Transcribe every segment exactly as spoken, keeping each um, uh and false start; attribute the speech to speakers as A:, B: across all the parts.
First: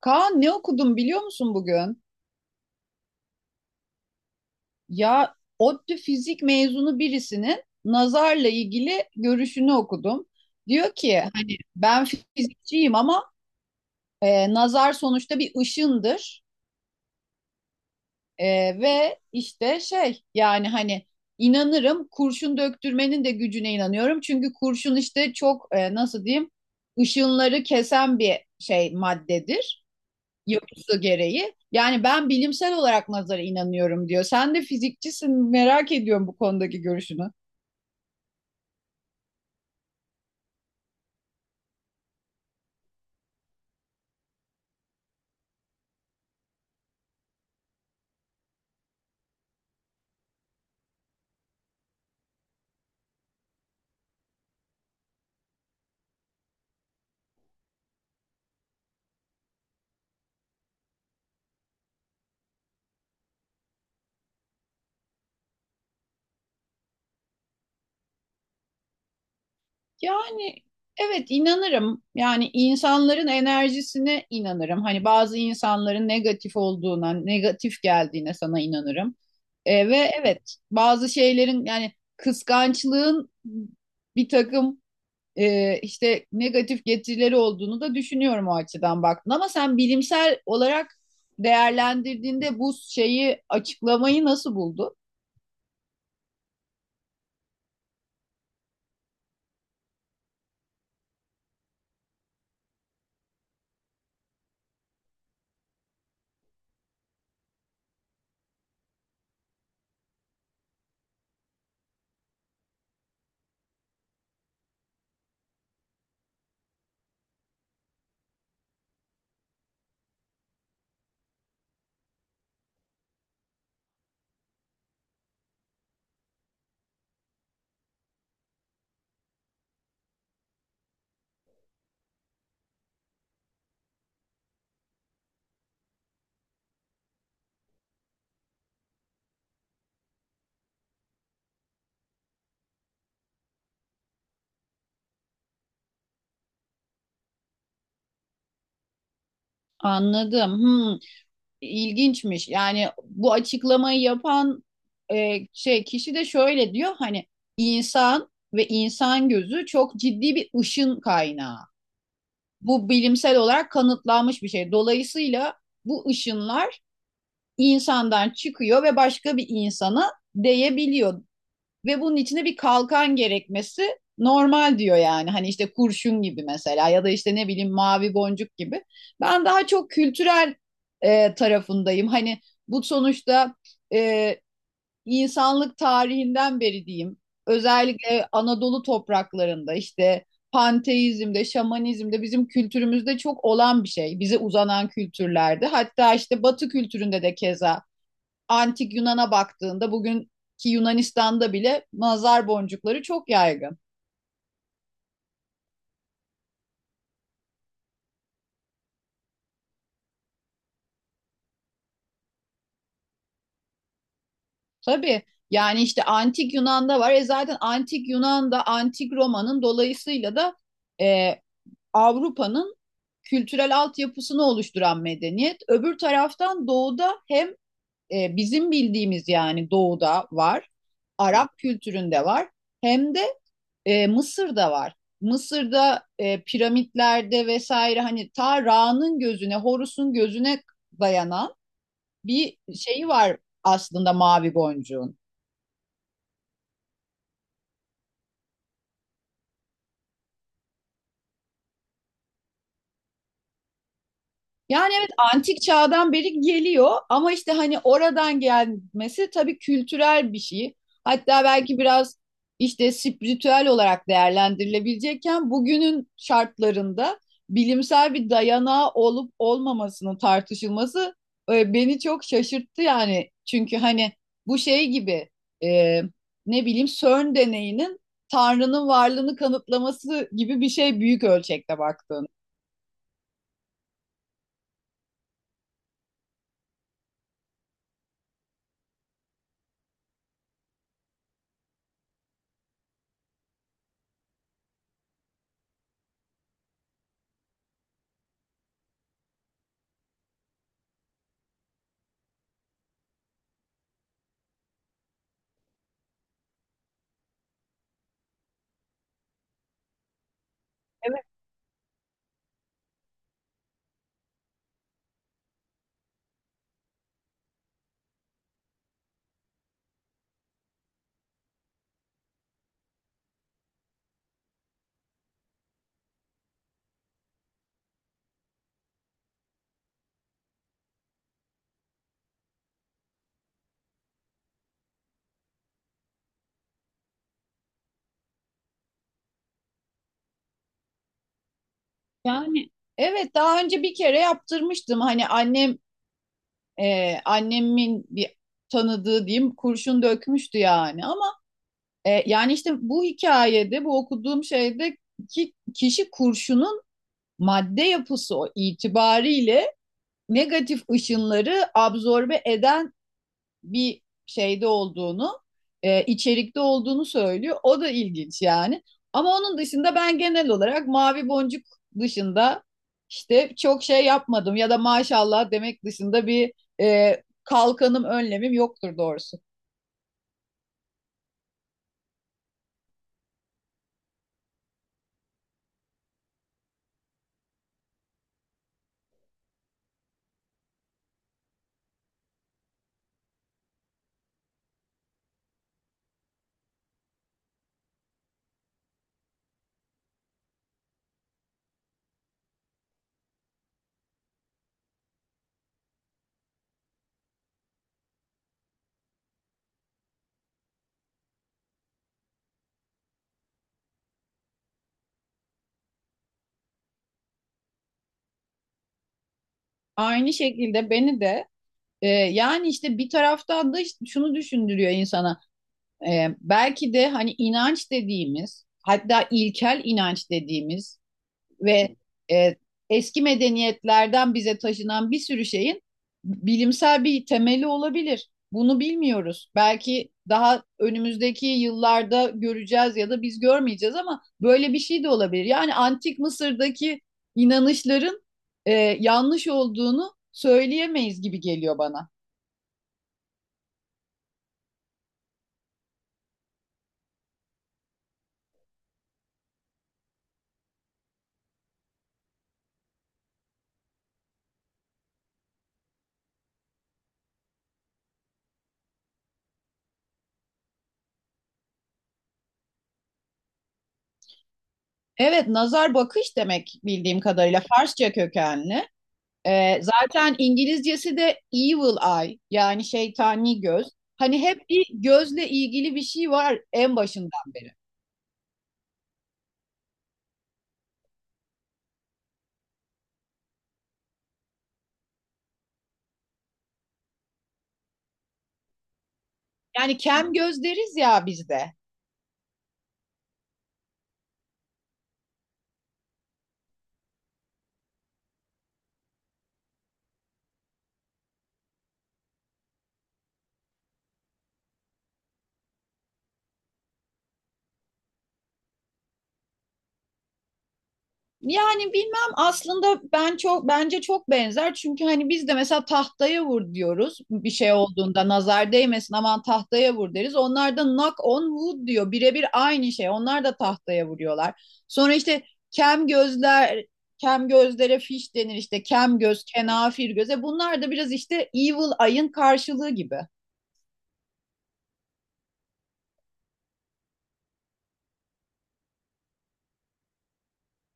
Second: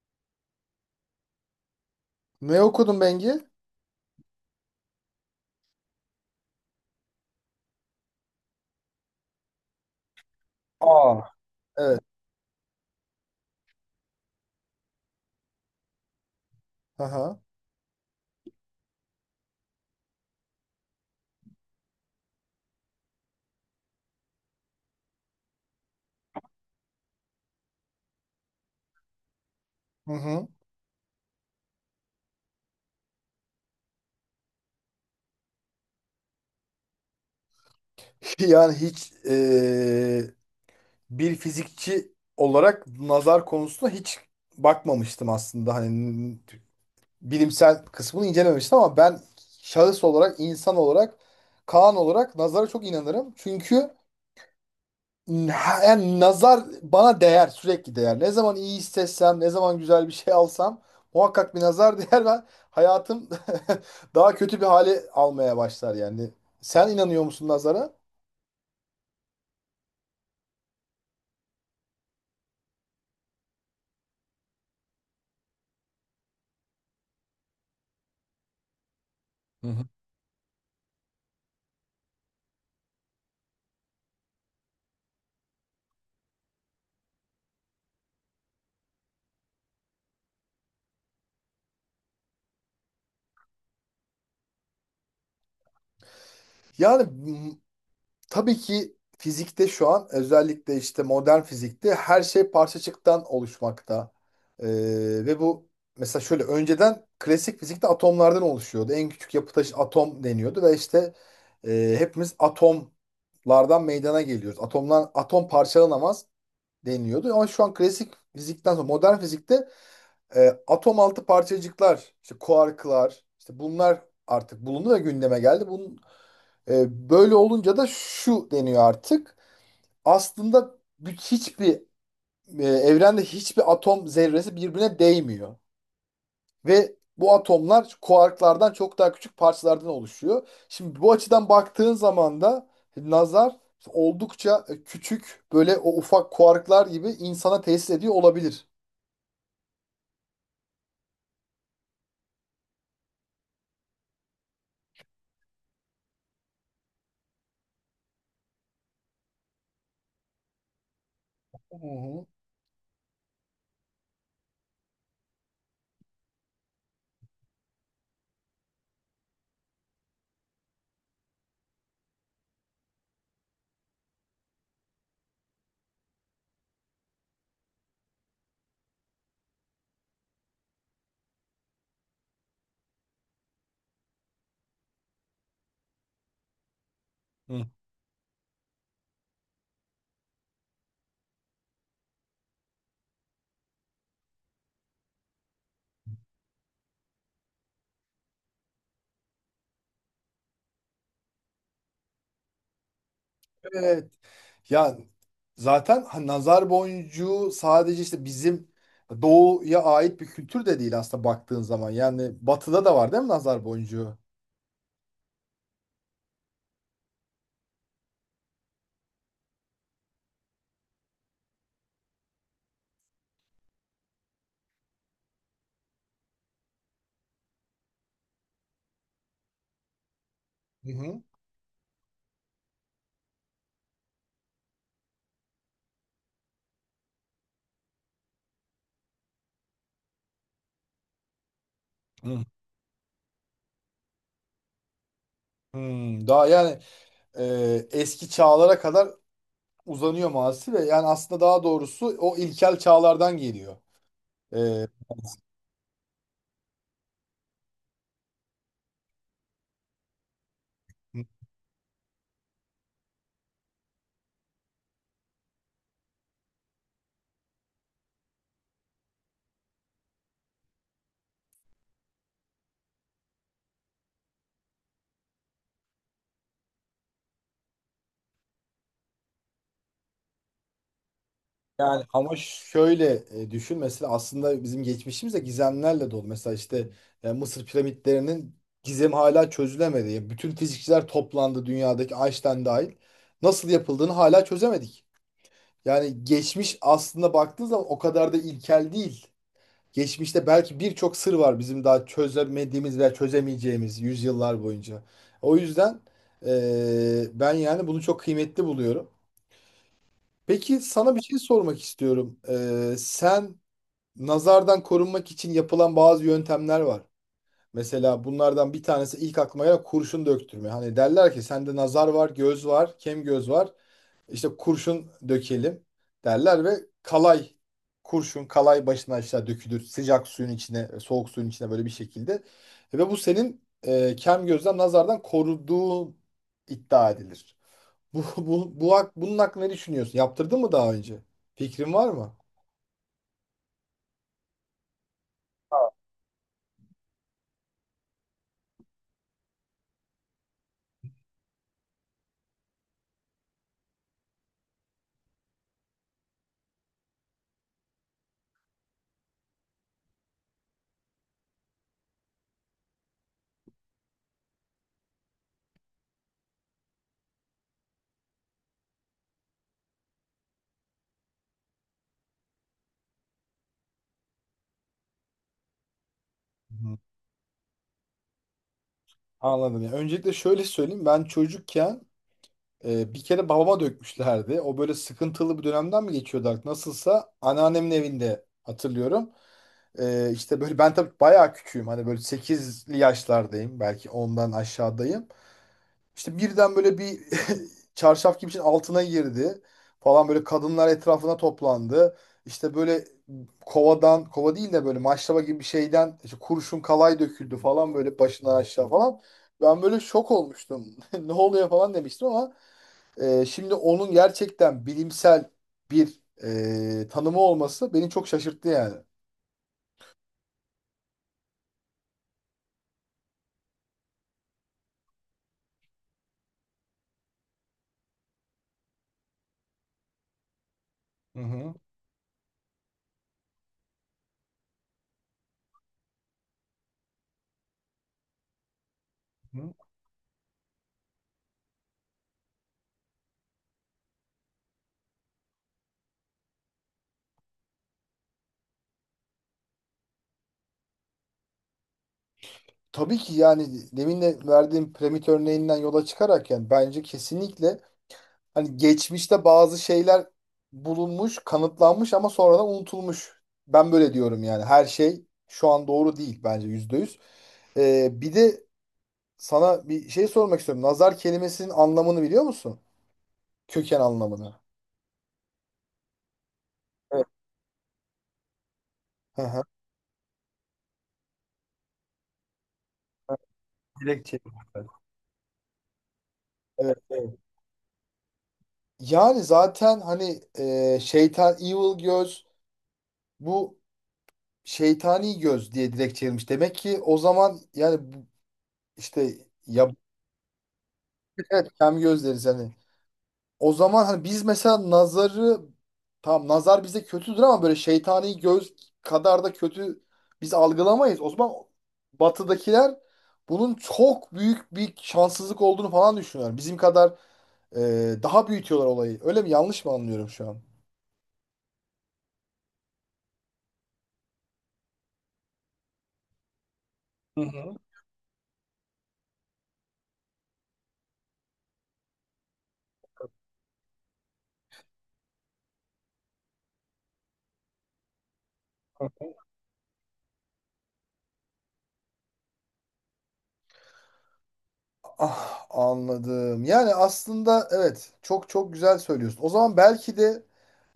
A: Kaan, ne okudum biliyor musun bugün?
B: Ne okudun Bengi?
A: Ya ODTÜ fizik mezunu birisinin nazarla ilgili görüşünü okudum. Diyor ki
B: Aa.
A: hani
B: Evet.
A: ben fizikçiyim ama e, nazar sonuçta bir ışındır.
B: Aha.
A: E, Ve işte şey, yani hani inanırım, kurşun döktürmenin de gücüne inanıyorum. Çünkü kurşun işte çok e, nasıl diyeyim, ışınları kesen bir şey maddedir.
B: Hı hı.
A: Yapısı gereği. Yani ben bilimsel olarak nazara inanıyorum diyor. Sen de fizikçisin, merak ediyorum bu konudaki görüşünü.
B: Yani hiç eee, bir fizikçi olarak nazar konusuna hiç bakmamıştım aslında. Hani bilimsel kısmını incelememiştim ama ben şahıs olarak, insan olarak, Kaan olarak nazara çok inanırım. Çünkü ha, yani nazar bana değer, sürekli değer. Ne zaman iyi hissetsem, ne zaman güzel bir şey alsam muhakkak bir nazar değer ve hayatım daha kötü bir hale almaya başlar yani. Sen inanıyor musun nazara?
A: Yani evet, inanırım. Yani insanların enerjisine inanırım. Hani bazı insanların negatif olduğuna, negatif geldiğine sana inanırım.
B: Hı hı.
A: E, ve evet, bazı şeylerin yani kıskançlığın bir takım e, işte negatif getirileri olduğunu da düşünüyorum, o açıdan baktın. Ama sen bilimsel olarak değerlendirdiğinde bu şeyi açıklamayı nasıl buldun?
B: Yani tabii ki fizikte şu an özellikle işte modern fizikte her şey parçacıktan oluşmakta. Ee, ve bu, mesela şöyle, önceden klasik fizikte atomlardan oluşuyordu. En küçük yapı taşı atom deniyordu ve işte e, hepimiz atomlardan meydana geliyoruz. Atomlar, atom parçalanamaz deniyordu. Ama şu an klasik fizikten sonra modern fizikte e, atom altı parçacıklar, işte kuarklar, işte bunlar artık bulundu ve gündeme geldi. Bunun e, böyle olunca da şu deniyor artık. Aslında bir- hiçbir e, evrende hiçbir atom zerresi birbirine değmiyor. Ve bu atomlar kuarklardan çok daha küçük parçalardan oluşuyor. Şimdi bu açıdan baktığın zaman da nazar oldukça e, küçük, böyle o ufak kuarklar gibi insana tesis ediyor olabilir.
A: Anladım. Hmm, ilginçmiş. Yani bu açıklamayı yapan e, şey kişi de şöyle diyor: hani insan ve insan gözü çok ciddi bir ışın kaynağı.
B: Hı hı.
A: Bu bilimsel olarak kanıtlanmış bir şey. Dolayısıyla bu ışınlar insandan çıkıyor ve başka bir insana değebiliyor. Ve bunun içine bir kalkan gerekmesi normal diyor yani. Hani işte kurşun gibi mesela, ya da işte ne bileyim mavi boncuk gibi. Ben daha çok kültürel e, tarafındayım. Hani bu sonuçta e, insanlık tarihinden beri diyeyim.
B: Hı.
A: Özellikle Anadolu topraklarında işte panteizmde, şamanizmde, bizim kültürümüzde çok olan bir şey. Bize uzanan kültürlerde. Hatta işte Batı kültüründe de keza antik Yunan'a baktığında bugünkü Yunanistan'da bile nazar boncukları çok yaygın.
B: Evet. Ya zaten hani nazar boncuğu sadece işte bizim doğuya ait bir kültür de değil aslında baktığın zaman. Yani batıda da var değil mi nazar boncuğu?
A: Tabii, yani işte antik Yunan'da var. E zaten antik Yunan'da, antik Roma'nın dolayısıyla da e, Avrupa'nın kültürel altyapısını oluşturan medeniyet. Öbür taraftan doğuda hem e, bizim bildiğimiz, yani doğuda var,
B: Hı hı.
A: Arap kültüründe var, hem de E, Mısır'da var. Mısır'da e, piramitlerde vesaire, hani ta Ra'nın gözüne, Horus'un gözüne dayanan
B: Hı.
A: bir şeyi var aslında mavi boncuğun.
B: Hmm, daha yani e, eski çağlara kadar uzanıyor maalesef ve yani aslında daha doğrusu o ilkel çağlardan geliyor. E,
A: Yani evet, antik çağdan beri geliyor ama işte hani oradan gelmesi tabii kültürel bir şey. Hatta belki biraz işte spiritüel olarak değerlendirilebilecekken bugünün şartlarında bilimsel bir dayanağı olup olmamasının tartışılması e, beni çok şaşırttı yani. Çünkü hani bu şey gibi, e, ne bileyim CERN deneyinin Tanrı'nın varlığını kanıtlaması gibi bir şey büyük ölçekte
B: Yani
A: baktığında.
B: ama şöyle e, düşün mesela, aslında bizim geçmişimiz de gizemlerle dolu. Mesela işte e, Mısır piramitlerinin gizemi hala çözülemedi. Yani bütün fizikçiler toplandı dünyadaki, Einstein dahil. Nasıl yapıldığını hala çözemedik. Yani geçmiş aslında baktığınız zaman o kadar da ilkel değil. Geçmişte belki birçok sır var bizim daha çözemediğimiz veya çözemeyeceğimiz yüzyıllar boyunca. O yüzden e, ben yani bunu çok kıymetli buluyorum. Peki sana bir şey sormak istiyorum. Ee, sen nazardan korunmak için yapılan bazı yöntemler var. Mesela bunlardan bir tanesi ilk aklıma gelen kurşun döktürme. Hani derler ki sende nazar var, göz var, kem göz var. İşte kurşun dökelim derler ve kalay, kurşun kalay başına aşağı dökülür. Sıcak suyun içine, soğuk suyun içine, böyle bir şekilde. Ve bu senin e, kem gözden, nazardan koruduğu iddia edilir. Bu, bu, bu, hak- bunun hakkında ne düşünüyorsun? Yaptırdın mı daha önce? Fikrin var mı?
A: Yani evet, daha önce bir kere yaptırmıştım. Hani annem, e, annemin bir tanıdığı diyeyim, kurşun dökmüştü yani. Ama e, yani işte bu hikayede, bu okuduğum şeyde ki kişi kurşunun madde yapısı o itibariyle negatif ışınları absorbe eden bir şeyde olduğunu, e, içerikte olduğunu söylüyor. O da ilginç yani. Ama onun dışında ben genel olarak Mavi Boncuk dışında işte çok şey yapmadım, ya da maşallah demek dışında bir e, kalkanım, önlemim yoktur doğrusu.
B: Anladım ya. Öncelikle şöyle söyleyeyim. Ben çocukken e, bir kere babama dökmüşlerdi. O böyle sıkıntılı bir dönemden mi geçiyordu artık? Nasılsa anneannemin evinde hatırlıyorum. E, işte böyle ben tabii bayağı küçüğüm. Hani böyle sekizli yaşlardayım. Belki ondan aşağıdayım. İşte birden böyle bir çarşaf gibi bir şeyin altına girdi falan, böyle kadınlar etrafına toplandı. İşte böyle kovadan, kova değil de böyle maşraba gibi bir şeyden işte kurşun kalay döküldü falan, böyle başından aşağı falan. Ben böyle şok olmuştum. Ne oluyor falan demiştim ama e, şimdi onun gerçekten bilimsel bir e, tanımı olması beni çok şaşırttı yani.
A: Aynı şekilde beni de e, yani işte bir taraftan da işte şunu düşündürüyor insana. E, belki de hani inanç dediğimiz, hatta ilkel inanç dediğimiz
B: Hı hı.
A: ve e, eski medeniyetlerden bize taşınan bir sürü şeyin bilimsel bir temeli olabilir. Bunu bilmiyoruz.
B: Hı.
A: Belki daha önümüzdeki yıllarda göreceğiz ya da biz görmeyeceğiz, ama böyle bir şey de olabilir. Yani antik Mısır'daki inanışların e, yanlış olduğunu söyleyemeyiz gibi geliyor bana.
B: Tabii ki, yani demin de verdiğim piramit örneğinden yola çıkarak yani bence kesinlikle hani geçmişte bazı şeyler bulunmuş, kanıtlanmış ama sonradan unutulmuş. Ben böyle diyorum yani. Her şey şu an doğru değil bence yüzde yüz. Ee, bir de sana bir şey sormak istiyorum. Nazar kelimesinin anlamını biliyor musun? Köken anlamını.
A: Evet, nazar bakış demek bildiğim
B: Evet.
A: kadarıyla, Farsça kökenli.
B: Hı hı.
A: Ee, zaten İngilizcesi de evil eye, yani şeytani göz.
B: Direkt
A: Hani hep bir
B: çeviriyorlar.
A: gözle ilgili bir şey var en
B: Evet, evet.
A: başından beri.
B: Yani zaten hani e, şeytan, evil göz, bu şeytani göz diye direkt çevirmiş. Demek ki o zaman yani bu- işte ya,
A: Yani kem göz deriz ya
B: evet,
A: bizde.
B: kem göz deriz hani. O zaman hani biz mesela nazarı, tamam nazar bize kötüdür ama böyle şeytani göz kadar da kötü biz algılamayız. O zaman batıdakiler bunun çok büyük bir şanssızlık olduğunu falan düşünüyorlar. Bizim kadar e, daha büyütüyorlar olayı. Öyle mi? Yanlış mı anlıyorum şu an?
A: Yani bilmem aslında ben çok, bence çok benzer. Çünkü hani biz de mesela tahtaya vur diyoruz
B: Hı
A: bir şey
B: hı.
A: olduğunda, nazar değmesin aman tahtaya vur deriz. Onlar da knock on wood diyor, birebir aynı şey, onlar da tahtaya vuruyorlar. Sonra işte kem gözler, kem gözlere fiş denir, işte kem göz kenafir göze, bunlar da biraz işte evil eye'ın karşılığı gibi.
B: Ah, anladım. Yani aslında evet, çok çok güzel söylüyorsun. O zaman belki de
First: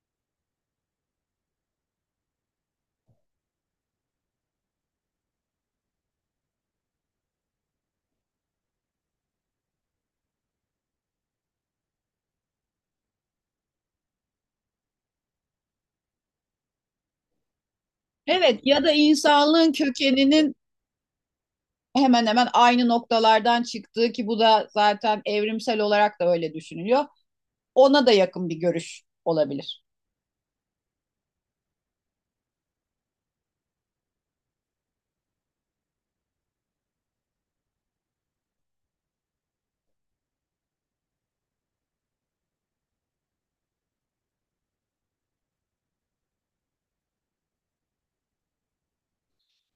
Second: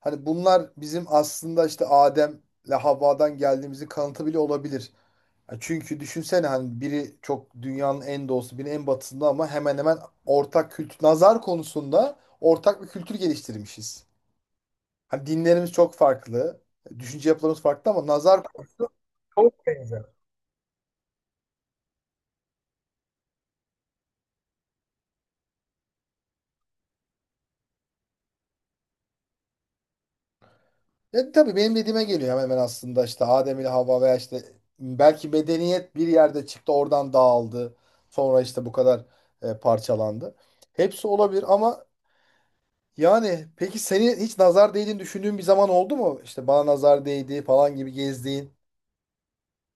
B: hani bunlar bizim aslında işte Adem'le Havva'dan geldiğimizin kanıtı bile olabilir. Ya çünkü düşünsene, hani biri çok dünyanın en doğusu, biri en batısında ama hemen hemen ortak kültür, nazar konusunda ortak bir kültür geliştirmişiz. Hani dinlerimiz çok farklı, düşünce yapılarımız farklı ama nazar
A: Evet, ya da
B: çok
A: insanlığın
B: benzer.
A: kökeninin hemen hemen aynı noktalardan çıktığı, ki bu da zaten evrimsel olarak da öyle düşünülüyor. Ona da yakın bir görüş olabilir.
B: Ya tabii benim dediğime geliyor hemen hemen, aslında işte Adem ile Havva veya işte belki medeniyet bir yerde çıktı, oradan dağıldı. Sonra işte bu kadar e, parçalandı. Hepsi olabilir ama yani peki seni hiç nazar değdiğini düşündüğün bir zaman oldu mu? İşte bana nazar değdi falan gibi gezdiğin.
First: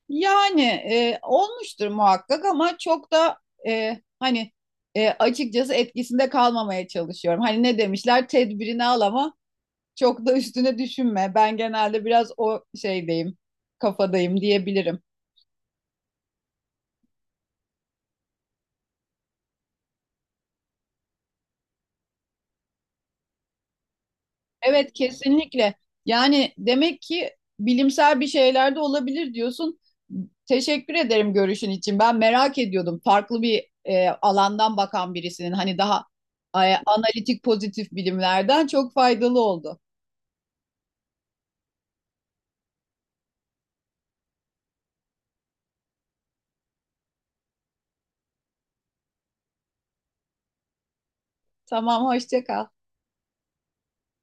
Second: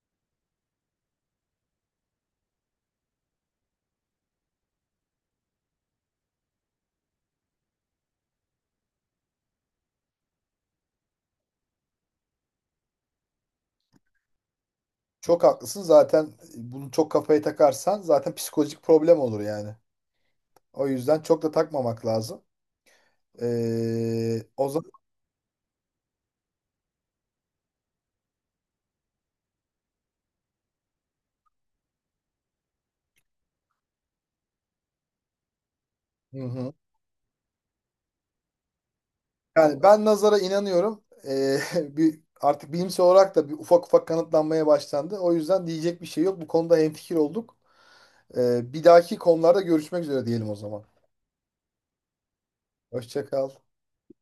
A: Yani e, olmuştur muhakkak, ama çok da e, hani e, açıkçası etkisinde kalmamaya çalışıyorum. Hani ne demişler, tedbirini al ama çok da üstüne düşünme. Ben genelde biraz o şeydeyim, kafadayım diyebilirim.
B: Çok haklısın. Zaten bunu çok kafaya takarsan zaten psikolojik problem olur yani. O yüzden çok da takmamak lazım. Ee, o zaman
A: Evet, kesinlikle. Yani demek ki bilimsel bir şeyler de olabilir diyorsun. Teşekkür ederim görüşün için. Ben merak ediyordum. Farklı bir e, alandan bakan birisinin, hani daha
B: hı
A: e,
B: hı.
A: analitik pozitif bilimlerden, çok faydalı oldu.
B: Yani ben nazara inanıyorum. Ee, bir artık bilimsel olarak da bir ufak ufak kanıtlanmaya başlandı. O yüzden diyecek bir şey yok. Bu konuda hemfikir olduk. Ee, bir dahaki konularda görüşmek üzere diyelim o zaman.
A: Tamam, hoşça kal.
B: Hoşça kal.